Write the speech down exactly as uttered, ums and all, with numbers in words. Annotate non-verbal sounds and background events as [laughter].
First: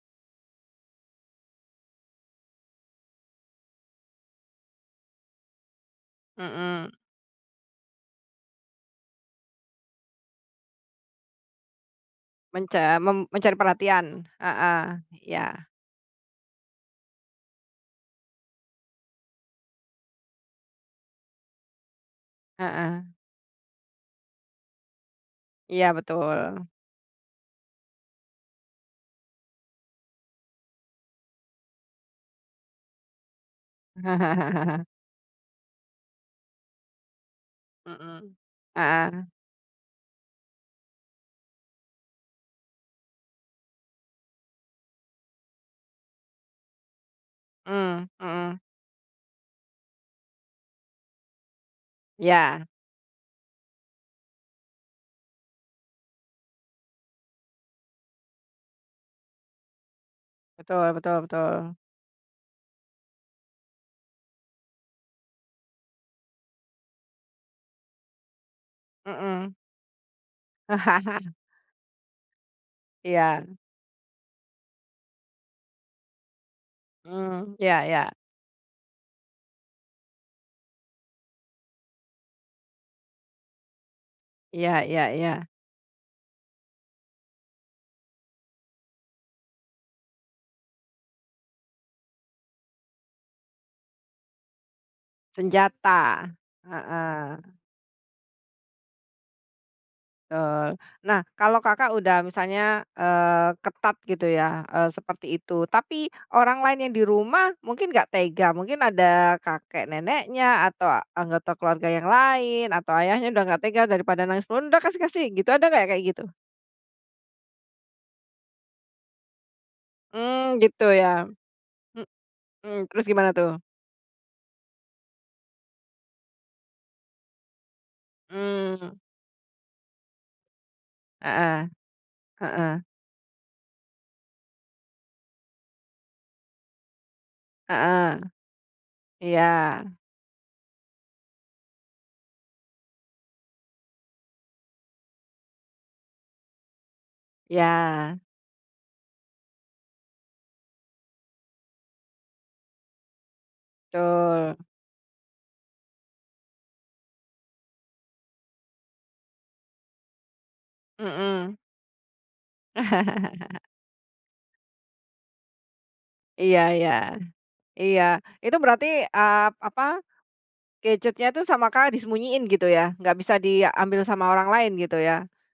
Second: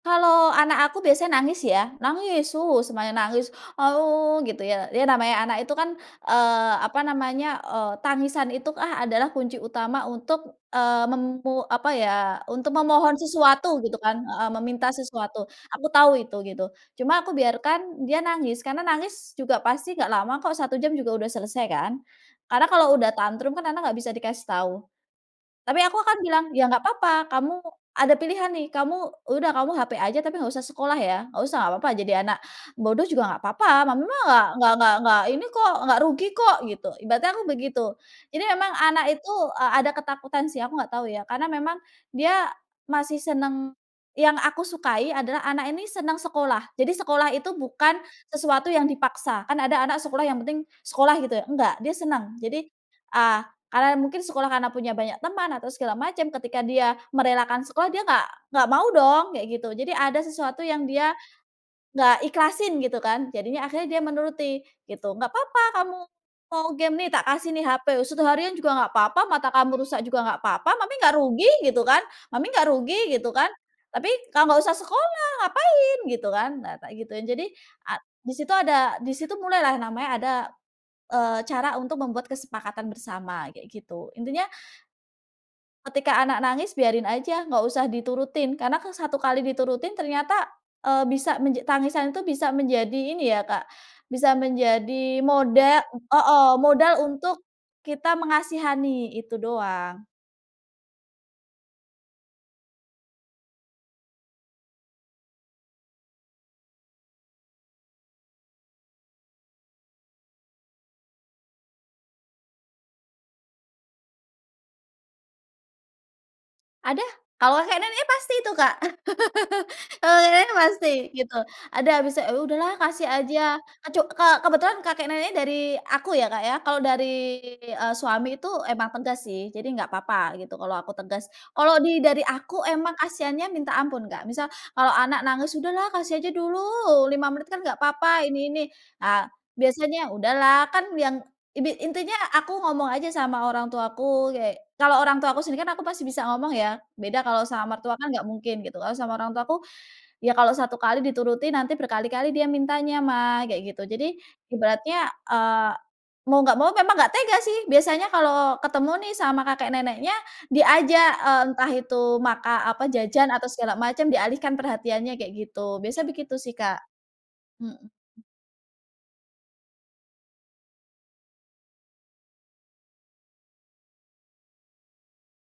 Kalau anak aku biasanya nangis ya, nangis semuanya nangis, [cries] gitu ya dia namanya anak itu kan, eee, Mhm. apa namanya, eee, tangisan itu adalah kunci utama untuk, eee, memu apa ya untuk Menca memohon mem mencari sesuatu gitu kan, perhatian. eee, Heeh, meminta sesuatu. iya. Aku tahu itu gitu. Cuma aku biarkan dia nangis, karena nangis juga pasti nggak lama kok, satu jam juga udah selesai kan, karena kalau Heeh. udah tantrum kan anak nggak bisa dikasih tahu. Tapi Iya aku akan bilang, betul. "Ya nggak papa, kamu ada pilihan nih, kamu udah kamu HP aja tapi nggak usah sekolah ya, nggak usah nggak papa jadi anak bodoh juga nggak papa, mama nggak [chuckles] nggak nggak ini kok, nggak rugi kok," gitu. Ibaratnya aku begitu, Mmm. jadi memang anak Heeh. itu, eee, ada ketakutan sih aku nggak tahu ya karena memang dia masih seneng yang aku sukai adalah anak ini seneng sekolah, jadi sekolah itu bukan Mmm, mhm. sesuatu yang dipaksa, kan ada anak sekolah yang penting sekolah gitu ya, nggak, dia seneng jadi, Ya. eee, karena mungkin sekolah karena punya banyak teman atau segala macem, ketika dia merelakan sekolah dia nggak nggak mau dong, kayak gitu, jadi ada sesuatu yang Betul dia betul betul. nggak ikhlasin gitu kan. Jadinya akhirnya dia menuruti gitu, "Nggak papa kamu mau game nih, tak kasih nih HP, satu harian juga nggak papa mata Hmm. kamu rusak juga nggak papa, mami nggak [chuckles] rugi," gitu kan. "Mami gak rugi" gitu Iya. kan, "tapi kau nggak usah sekolah, ngapain?" gitu kan, nah, tak gituin. Jadi Hmm iya a iya. di situ ada di situ mulai lah namanya ada, eee, cara untuk membuat kesepakatan bersama kayak gitu. Intinya Iya iya iya. ketika anak nangis biarin aja, nggak usah diturutin karena ke satu kali diturutin ternyata, eee, bisa menja tangisan itu bisa menjadi ini ya, Kak, bisa menjadi modal Senjata, heeh, modal untuk heeh. kita mengasihani itu doang. Tul. Nah kalau Kakak udah misalnya, eee, ketat gitu ya, eee, seperti itu tapi orang lain yang di rumah mungkin nggak tega. Mungkin ada kakek neneknya, atau anggota keluarga yang lain, atau ayahnya udah nggak tega daripada nangis pun, "Udah kasih kasih!" gitu ada nggak kayak gitu? Ada, kalau kek nenek pasti itu, Kak. [chuckles] Kalau kakek Hmm nenek gitu pasti ya. gitu, ada Mmm. habis, eee, "Udahlah Hmm terus kasih gimana tuh? aja." Kecu kebetulan kakek nenek dari aku ya, Kak, ya. Kalau dari, eee, suami itu emang Mmm. tegas sih jadi enggak apa-apa gitu, kalau aku tegas, Heeh. kalau di dari aku Heeh. emang kasiannya minta ampun, Kak, misal kalau anak nangis, "Udahlah kasih aja dulu lima menit kan nggak Heeh. papa, ini ini," ah Iya. biasanya, udahlah kan yang ini intinya aku ngomong aja sama orang tuaku kayak kalau orang tuaku sendiri kan aku pasti bisa ngomong ya, beda kalau sama mertua kan Iya. nggak mungkin gitu, kalau sama orang tuaku, "Ya kalau satu kali dituruti nanti berkali-kali dia mintanya Mah," kayak gitu jadi Betul. ibaratnya, eee, mau nggak mau memang nggak tega sih, biasanya kalau ketemu nih sama kakek neneknya, diajak, eee, Mhm. entah itu maka apa jajan atau [chuckles] segala macem, dialihkan perhatiannya kayak gitu, biasa begitu sih, Iya Kak. iya. Iya Mhm. itu berarti, eee, apa, gadgetnya itu sama Kakak disembunyiin gitu ya? Nggak bisa diambil sama orang lain gitu ya?